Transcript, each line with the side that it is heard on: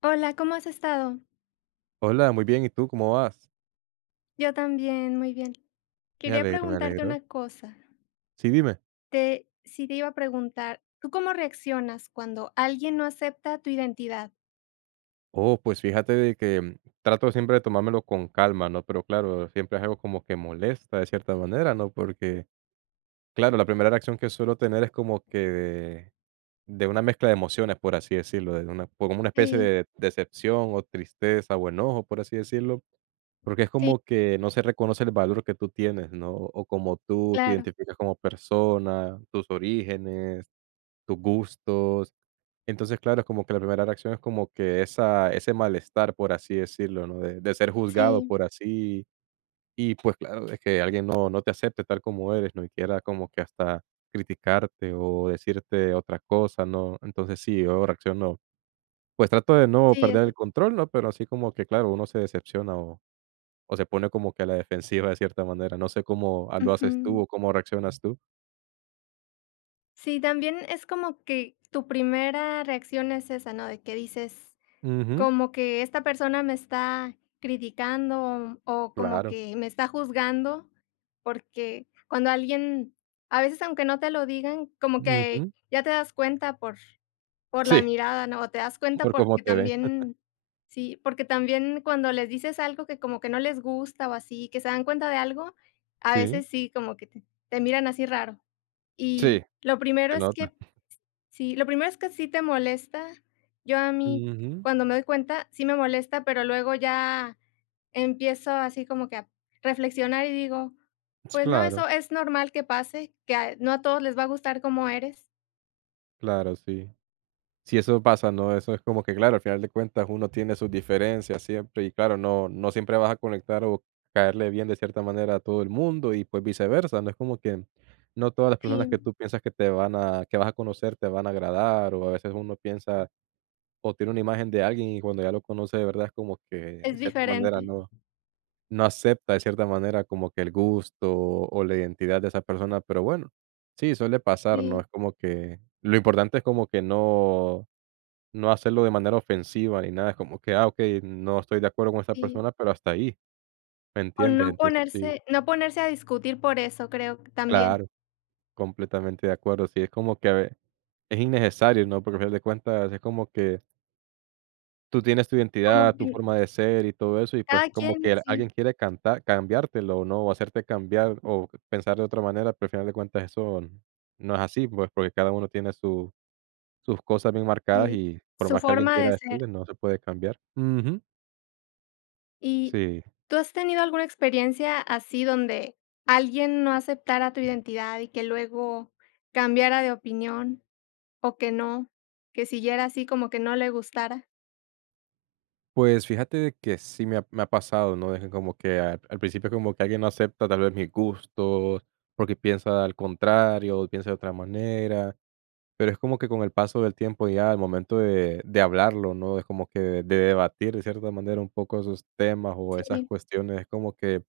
left: Hola, ¿cómo has estado?
right: Hola, muy bien, ¿y tú cómo vas?
left: Yo también, muy bien.
right: Me
left: Quería
right: alegro, me
left: preguntarte
right: alegro.
left: una cosa.
right: Sí, dime.
left: Sí te iba a preguntar, ¿tú cómo reaccionas cuando alguien no acepta tu identidad?
right: Oh, pues fíjate de que, trato siempre de tomármelo con calma, ¿no? Pero claro, siempre es algo como que molesta de cierta manera, ¿no? Porque, claro, la primera reacción que suelo tener es como que de una mezcla de emociones, por así decirlo, de una como una especie
left: Sí,
right: de decepción o tristeza o enojo, por así decirlo, porque es
left: sí,
right: como que no se reconoce el valor que tú tienes, ¿no? O como tú te
left: claro,
right: identificas como persona, tus orígenes, tus gustos. Entonces, claro, es como que la primera reacción es como que esa ese malestar, por así decirlo, ¿no? De ser juzgado
left: sí,
right: por así y pues claro, es que alguien no, no te acepte tal como eres, ¿no? Y quiera como que hasta criticarte o decirte otra cosa, ¿no? Entonces sí, yo reacciono, pues trato de no
left: sí,
right: perder el
left: así,
right: control, ¿no? Pero así como que, claro, uno se decepciona o se pone como que a la defensiva de cierta manera. No sé cómo lo haces tú
left: ujú.
right: o cómo reaccionas tú.
left: Sí, también es como que tu primera reacción es esa, ¿no? De que dices,
right: Ujú,
left: como que esta persona me está criticando o como
right: claro.
left: que me está juzgando, porque cuando alguien, a veces aunque no te lo digan, como que
right: Ujú.
left: ya te das cuenta por la
right: Sí,
left: mirada, ¿no? O te das cuenta
right: por cómo
left: porque
right: te ven.
left: también sí, porque también cuando les dices algo que como que no les gusta o así, que se dan cuenta de algo, a
right: Sí,
left: veces sí, como que te miran así raro.
right: sí,
left: Y lo primero
right: se
left: es
right: nota.
left: que sí, lo primero es que sí te molesta. Yo a mí,
right: Ujú.
left: cuando me doy cuenta, sí me molesta, pero luego ya empiezo así como que a reflexionar y digo, pues no,
right: Claro,
left: eso es normal que pase, que a no a todos les va a gustar como eres.
right: claro, sí. Si eso pasa, ¿no? Eso es como que, claro, al final de cuentas uno tiene sus diferencias siempre y claro, no, no siempre vas a conectar o caerle bien de cierta manera a todo el mundo y pues viceversa, no es como que no todas las personas
left: Sí,
right: que tú piensas que te van a, que vas a conocer te van a agradar o a veces uno piensa o tiene una imagen de alguien y cuando ya lo conoce de verdad es como que
left: es
right: de cierta manera
left: diferente.
right: no, no acepta de cierta manera como que el gusto o la identidad de esa persona, pero bueno, sí, suele pasar, ¿no? Es
left: Sí,
right: como que lo importante es como que no no hacerlo de manera ofensiva ni nada, es como que, ah, okey, no estoy de acuerdo con esta
left: sí.
right: persona, pero hasta ahí, ¿me
left: O no
right: entiendes? Entonces
left: ponerse
right: sí,
left: no ponerse a discutir por eso, creo que también.
right: claro, completamente de acuerdo. Sí, es como que a ve es innecesario, ¿no? Porque al final de cuentas es como que tú tienes tu
left: Como
right: identidad,
left: que
right: tu forma de ser y todo eso, y pues
left: cada
right: como
left: quien,
right: que alguien
left: sí,
right: quiere cantar cambiártelo, ¿no? O hacerte cambiar o pensar de otra manera, pero al final de cuentas eso no es así, pues, porque cada uno tiene su sus cosas bien marcadas
left: sí,
right: y por
left: su
right: más que alguien
left: forma
right: quiera
left: de ser.
right: decirle, no se puede cambiar. Ujú,
left: ¿Y
right: sí.
left: tú has tenido alguna experiencia así donde alguien no aceptara tu identidad y que luego cambiara de opinión o que no, que siguiera así como que no le gustara?
right: Pues fíjate de que sí me ha pasado, ¿no? De que como que al principio como que alguien no acepta tal vez mis gustos, porque piensa al contrario, o piensa de otra manera, pero es como que con el paso del tiempo ya al momento de hablarlo, ¿no? Es como que de debatir de cierta manera un poco esos temas o esas
left: Sí,
right: cuestiones, es como que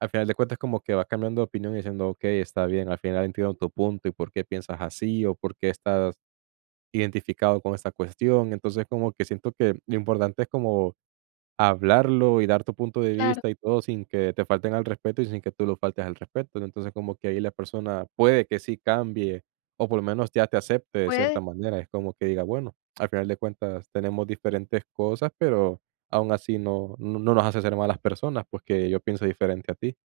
right: al final de cuentas como que vas cambiando de opinión y diciendo: "Okey, está bien, al final entiendo tu punto y por qué piensas así o por qué estás identificado con esta cuestión". Entonces como que siento que lo importante es como hablarlo y dar tu punto de
left: claro.
right: vista y todo sin que te falten al respeto y sin que tú lo faltes al respeto. Entonces, como que ahí la persona puede que sí cambie o por lo menos ya te acepte de cierta
left: Puede,
right: manera. Es como que diga, bueno, al final de cuentas tenemos diferentes cosas, pero aún así no, no, no nos hace ser malas personas, pues que yo pienso diferente a ti.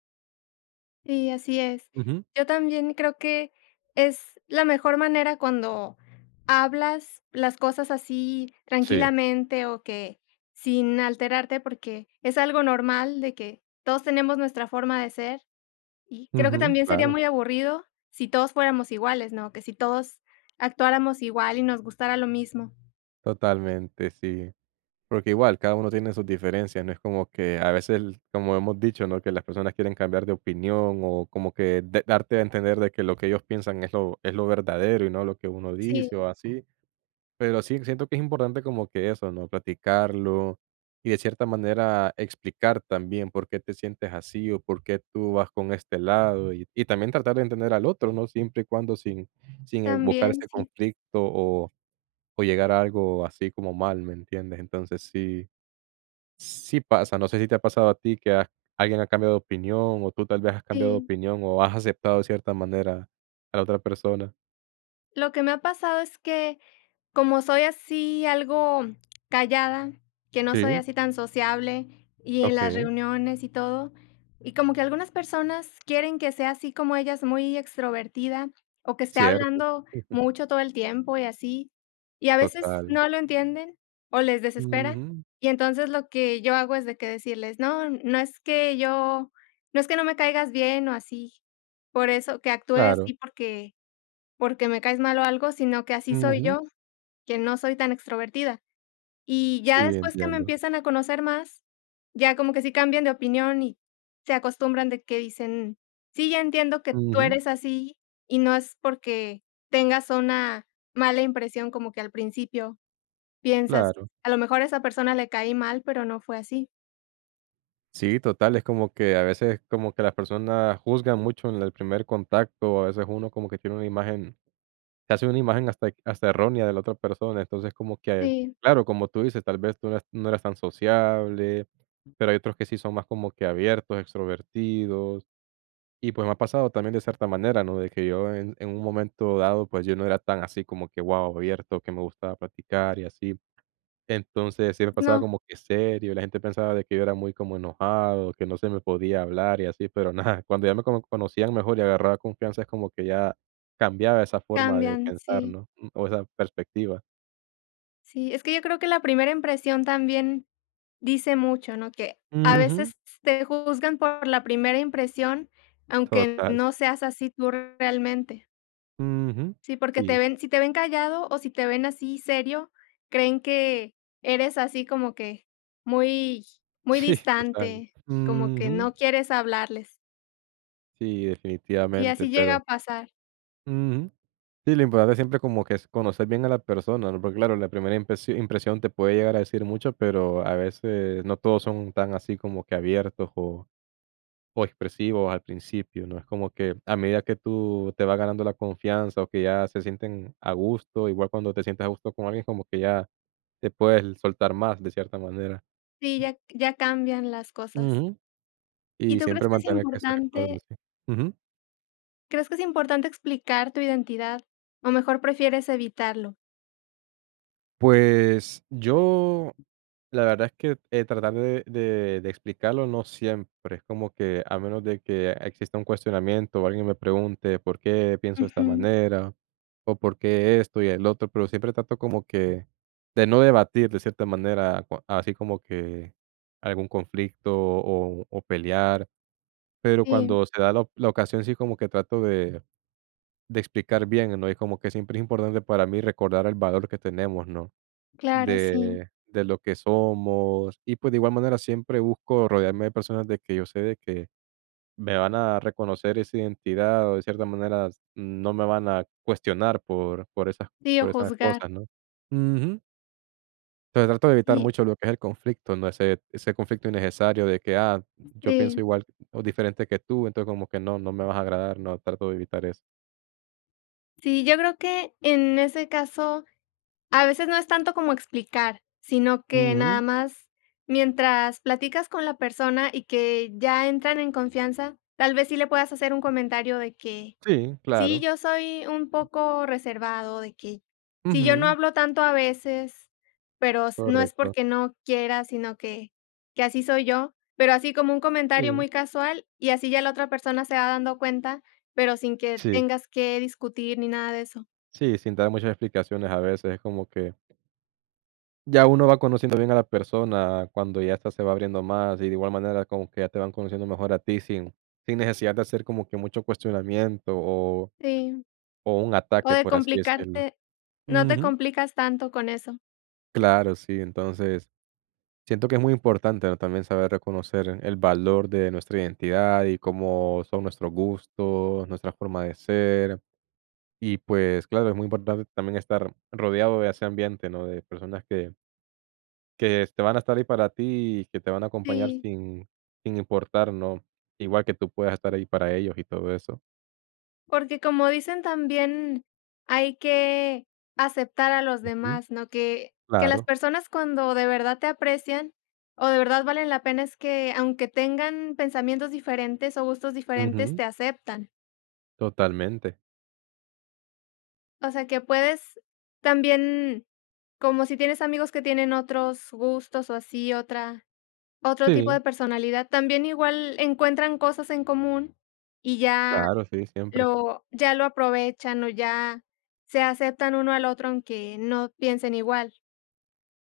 left: sí, así es.
right: Ujú.
left: Yo también creo que es la mejor manera cuando hablas las cosas así
right: Sí.
left: tranquilamente o que sin alterarte, porque es algo normal de que todos tenemos nuestra forma de ser. Y creo que
right: Ujú,
left: también sería
right: claro,
left: muy aburrido si todos fuéramos iguales, ¿no? Que si todos actuáramos igual y nos gustara lo mismo.
right: totalmente, sí. Porque igual, cada uno tiene sus diferencias, no es como que a veces, como hemos dicho, ¿no? Que las personas quieren cambiar de opinión o como que darte a entender de que lo que ellos piensan es lo verdadero y no lo que uno
left: Sí,
right: dice o así. Pero sí, siento que es importante como que eso, ¿no? Platicarlo y de cierta manera explicar también por qué te sientes así o por qué tú vas con este lado y también tratar de entender al otro, ¿no? Siempre y cuando sin, sin buscar
left: también,
right: ese
left: sí,
right: conflicto o llegar a algo así como mal, ¿me entiendes? Entonces sí. Sí pasa, no sé si te ha pasado a ti que has alguien ha cambiado de opinión, o tú tal vez has cambiado de
left: sí.
right: opinión, o has aceptado de cierta manera a la otra persona.
left: Lo que me ha pasado es que como soy así algo callada, que no soy
right: Sí,
left: así tan sociable, y en las
right: okey,
left: reuniones y todo, y como que algunas personas quieren que sea así como ellas, muy extrovertida, o que esté
right: cierto.
left: hablando mucho todo el tiempo y así, y a veces
right: Total.
left: no lo entienden o les desespera,
right: Ujú,
left: y entonces lo que yo hago es de que decirles: "No, no es que yo no es que no me caigas bien o así, por eso que actúe
right: claro.
left: así porque me caes mal o algo, sino que así soy
right: Ujú.
left: yo", que no soy tan extrovertida. Y ya
right: Sí,
left: después que me
right: entiendo.
left: empiezan a conocer más, ya como que sí cambian de opinión y se acostumbran de que dicen: "Sí, ya entiendo que tú
right: Ujú,
left: eres así y no es porque tengas una mala impresión, como que al principio piensas,
right: claro.
left: a lo mejor a esa persona le caí mal, pero no fue así".
right: Sí, total, es como que a veces como que las personas juzgan mucho en el primer contacto, a veces uno como que tiene una imagen se hace una imagen hasta errónea de la otra persona, entonces como que,
left: Sí,
right: claro, como tú dices, tal vez tú no eras tan sociable pero hay otros que sí son más como que abiertos, extrovertidos. Y pues me ha pasado también de cierta manera, ¿no? De que yo en un momento dado, pues yo no era tan así como que, wow, abierto, que me gustaba platicar y así. Entonces sí me pasaba
left: no,
right: como que serio, la gente pensaba de que yo era muy como enojado, que no se me podía hablar y así, pero nada, cuando ya me como conocían mejor y agarraba confianza es como que ya cambiaba esa forma de
left: cambian,
right: pensar,
left: sí,
right: ¿no? O esa perspectiva.
left: sí. Es que yo creo que la primera impresión también dice mucho, ¿no? Que a
right: Ujú,
left: veces te juzgan por la primera impresión, aunque
right: total.
left: no seas así tú realmente.
right: Ujú,
left: Sí, porque te
right: sí,
left: ven si te ven callado o si te ven así serio, creen que eres así como que muy muy
right: sí, total.
left: distante, como que
right: Ujú.
left: no quieres hablarles.
right: Sí,
left: Y
right: definitivamente,
left: así llega
right: pero
left: a pasar.
right: ujú. Sí, lo importante siempre como que es conocer bien a la persona, ¿no? Porque claro, la primera impresión te puede llegar a decir mucho, pero a veces no todos son tan así como que abiertos o expresivos al principio, ¿no? Es como que a medida que tú te vas ganando la confianza o que ya se sienten a gusto, igual cuando te sientes a gusto con alguien, como que ya te puedes soltar más de cierta manera.
left: Sí, ya ya cambian las cosas.
right: Ujú.
left: ¿Y
right: Y
left: tú crees
right: siempre
left: que es
right: mantener que se recuerde,
left: importante
right: sí. Ujú.
left: crees que es importante explicar tu identidad, o mejor prefieres evitarlo?
right: Pues yo La verdad es que, tratar de explicarlo no siempre, es como que a menos de que exista un cuestionamiento o alguien me pregunte por qué pienso de esta
left: Ujú,
right: manera o por qué esto y el otro, pero siempre trato como que de no debatir de cierta manera, cua así como que algún conflicto o pelear, pero
left: sí.
right: cuando se da la ocasión sí como que trato de explicar bien, ¿no? Y como que siempre es importante para mí recordar el valor que tenemos, ¿no?
left: Claro, sí.
right: de lo que somos, y pues de igual manera siempre busco rodearme de personas de que yo sé de que me van a reconocer esa identidad o de cierta manera no me van a cuestionar
left: Sí, o
right: por esas
left: juzgar.
right: cosas, ¿no? Ujú. Entonces trato de evitar
left: Y
right: mucho lo que es el conflicto, ¿no? Ese ese conflicto innecesario de que, ah, yo pienso
left: sí,
right: igual o diferente que tú, entonces como que no, no me vas a agradar, no, trato de evitar eso.
left: sí, yo creo que en ese caso, a veces no es tanto como explicar, sino que
right: Ujú.
left: nada más mientras platicas con la persona y que ya entran en confianza, tal vez sí le puedas hacer un comentario de que
right: Sí,
left: sí,
right: claro.
left: yo soy un poco reservado de que si yo no
right: Ujú.
left: hablo tanto a veces, pero s no es
right: Correcto.
left: porque no quiera, sino que así soy yo, pero así como un comentario
right: Sí.
left: muy casual y así ya la otra persona se va dando cuenta, pero sin que
right: Sí.
left: tengas que discutir ni nada de eso.
right: Sí, sin dar muchas explicaciones a veces, es como que ya uno va conociendo bien a la persona cuando ya esta se va abriendo más y de igual manera como que ya te van conociendo mejor a ti sin, sin necesidad de hacer como que mucho cuestionamiento
left: Sí,
right: o un
left: o
right: ataque,
left: de
right: por así decirlo.
left: complicarte no te
right: Ujú.
left: complicas tanto con eso.
right: Claro, sí, entonces siento que es muy importante, ¿no? también saber reconocer el valor de nuestra identidad y cómo son nuestros gustos, nuestra forma de ser. Y pues claro, es muy importante también estar rodeado de ese ambiente, ¿no? De personas que te van a estar ahí para ti y que te van a acompañar
left: Sí.
right: sin sin importar, ¿no? Igual que tú puedas estar ahí para ellos y todo eso.
left: Porque como dicen también, hay que aceptar a los
right: Ujú.
left: demás, ¿no? Que las
right: Claro.
left: personas cuando de verdad te aprecian o de verdad valen la pena es que, aunque tengan pensamientos diferentes o gustos diferentes,
right: Ujú.
left: te aceptan.
right: Totalmente.
left: O sea, que puedes también, como si tienes amigos que tienen otros gustos o así, otra otro tipo
right: Sí,
left: de personalidad, también igual encuentran cosas en común y ya
right: claro, sí, siempre.
left: lo ya lo aprovechan o ya se aceptan uno al otro, aunque no piensen igual.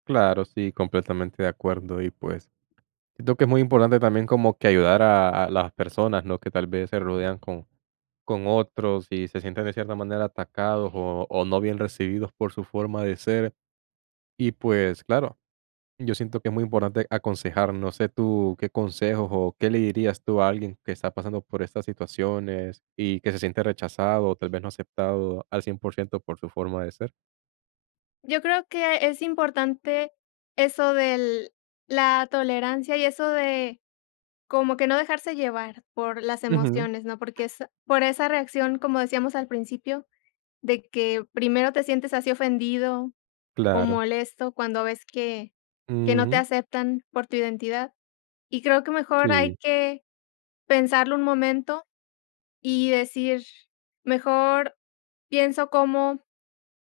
right: Claro, sí, completamente de acuerdo. Y, pues, siento que es muy importante también como que ayudar a las personas, ¿no? Que tal vez se rodean con otros y se sienten de cierta manera atacados o no bien recibidos por su forma de ser. Y, pues, claro, yo siento que es muy importante aconsejar. No sé tú qué consejos o qué le dirías tú a alguien que está pasando por estas situaciones y que se siente rechazado o tal vez no aceptado al 100% por ciento por su forma de ser.
left: Yo creo que es importante eso del la tolerancia y eso de como que no dejarse llevar por las
right: Ujú,
left: emociones, ¿no? Porque es por esa reacción, como decíamos al principio, de que primero te sientes así ofendido o
right: claro.
left: molesto cuando ves que no te
right: Ujú,
left: aceptan por tu identidad, y creo que mejor hay
right: sí,
left: que pensarlo un momento y decir, mejor pienso cómo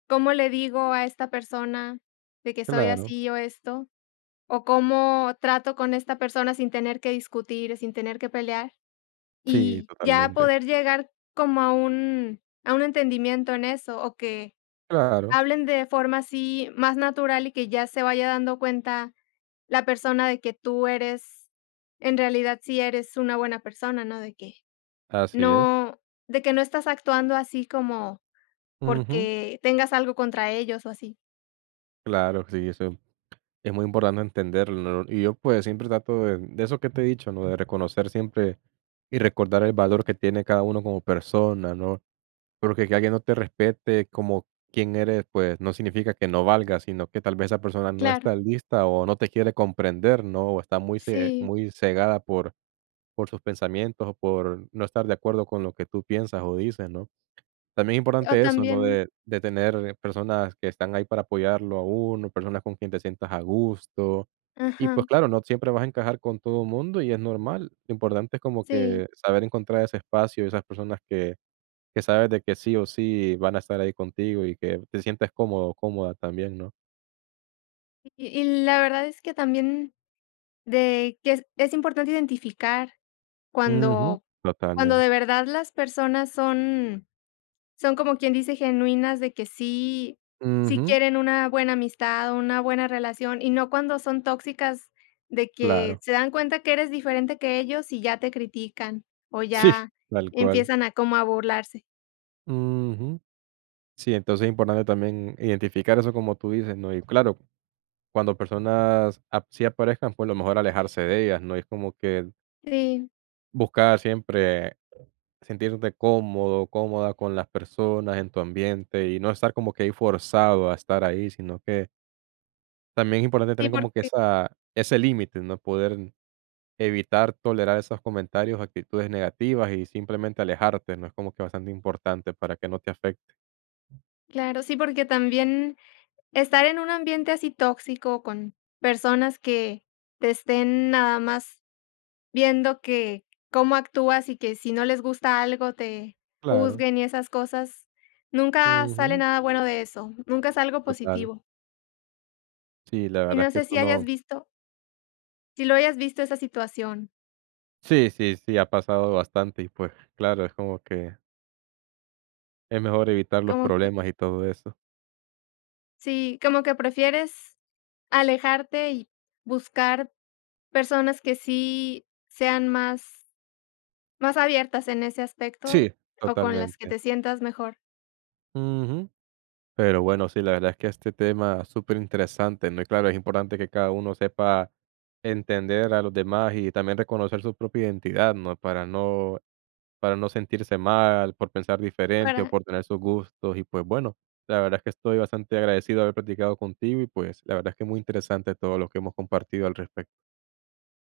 left: cómo le digo a esta persona de que soy
right: claro.
left: así o esto, o cómo trato con esta persona sin tener que discutir, sin tener que pelear,
right: Sí,
left: y ya
right: totalmente.
left: poder llegar como a un entendimiento en eso, o que
right: Claro,
left: hablen de forma así más natural y que ya se vaya dando cuenta la persona de que tú eres en realidad sí eres una buena persona, ¿no? De que
right: así es.
left: no, de que no estás actuando así como
right: Ujú,
left: porque tengas algo contra ellos o así.
right: claro, sí, eso es muy importante entenderlo, ¿no? Y yo, pues, siempre trato de eso que te he dicho, ¿no? De reconocer siempre y recordar el valor que tiene cada uno como persona, ¿no? Porque que alguien no te respete como quién eres, pues, no significa que no valga sino que tal vez esa persona no
left: Claro.
right: está lista o no te quiere comprender, ¿no? O está muy ce
left: Sí,
right: muy cegada por sus pensamientos o por no estar de acuerdo con lo que tú piensas o dices, ¿no? También es
left: o
right: importante eso, ¿no?
left: también
right: De tener personas que están ahí para apoyarlo a uno, personas con quien te sientas a gusto. Y,
left: ajá,
right: pues, claro, no siempre vas a encajar con todo el mundo y es normal. Lo importante es como
left: sí.
right: que saber encontrar ese espacio y esas personas que sabes de que sí o sí van a estar ahí contigo y que te sientes cómodo o cómoda también, ¿no?
left: Y la verdad es que también de que es importante identificar
right: Ujú,
left: cuando cuando de
right: totalmente.
left: verdad las personas son son como quien dice genuinas de que sí sí
right: Ujú,
left: quieren una buena amistad, una buena relación, y no cuando son tóxicas, de que
right: claro.
left: se dan cuenta que eres diferente que ellos y ya te critican, o
right: Sí,
left: ya
right: tal cual.
left: empiezan a como a burlarse.
right: Ujú. Sí, entonces es importante también identificar eso como tú dices, ¿no? Y claro, cuando personas así aparezcan, pues, lo mejor alejarse de ellas, ¿no? Y es como que
left: Sí,
right: buscar siempre sentirte cómodo, cómoda con las personas, en tu ambiente, y no estar como que ahí forzado a estar ahí, sino que también es importante
left: sí,
right: tener como que
left: porque
right: esa ese límite, ¿no? Poder evitar tolerar esos comentarios, actitudes negativas y simplemente alejarte, ¿no? Es como que bastante importante para que no te afecte.
left: claro, sí, porque también estar en un ambiente así tóxico con personas que te estén nada más viendo que cómo actúas y que si no les gusta algo te
right: Claro.
left: juzguen y esas cosas, nunca sale
right: Ujú.
left: nada bueno de eso, nunca es algo
right: Total.
left: positivo.
right: Sí, la
left: Y
right: verdad es
left: no
right: que
left: sé
right: eso
left: si hayas
right: no
left: visto si lo hayas visto esa situación,
right: sí, sí, sí, ha pasado bastante y, pues, claro, es como que es mejor evitar los
left: como que
right: problemas y todo eso.
left: sí, como que prefieres alejarte y buscar personas que sí sean más más abiertas en ese aspecto
right: Sí.
left: o con las que
right: Totalmente.
left: te sientas mejor
right: Ujú. Pero bueno, sí, la verdad es que este tema es súper interesante, ¿no? Y claro, es importante que cada uno sepa entender a los demás y también reconocer su propia identidad, ¿no? Para no sentirse mal por pensar diferente o
left: para
right: por tener sus gustos. Y pues bueno, la verdad es que estoy bastante agradecido de haber platicado contigo y pues la verdad es que muy interesante todo lo que hemos compartido al respecto.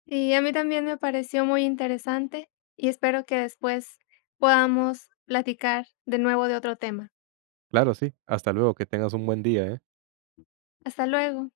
left: sí, a mí también me pareció muy interesante y espero que después podamos platicar de nuevo de otro tema.
right: Claro, sí. Hasta luego, que tengas un buen día, ¿eh?
left: Hasta luego.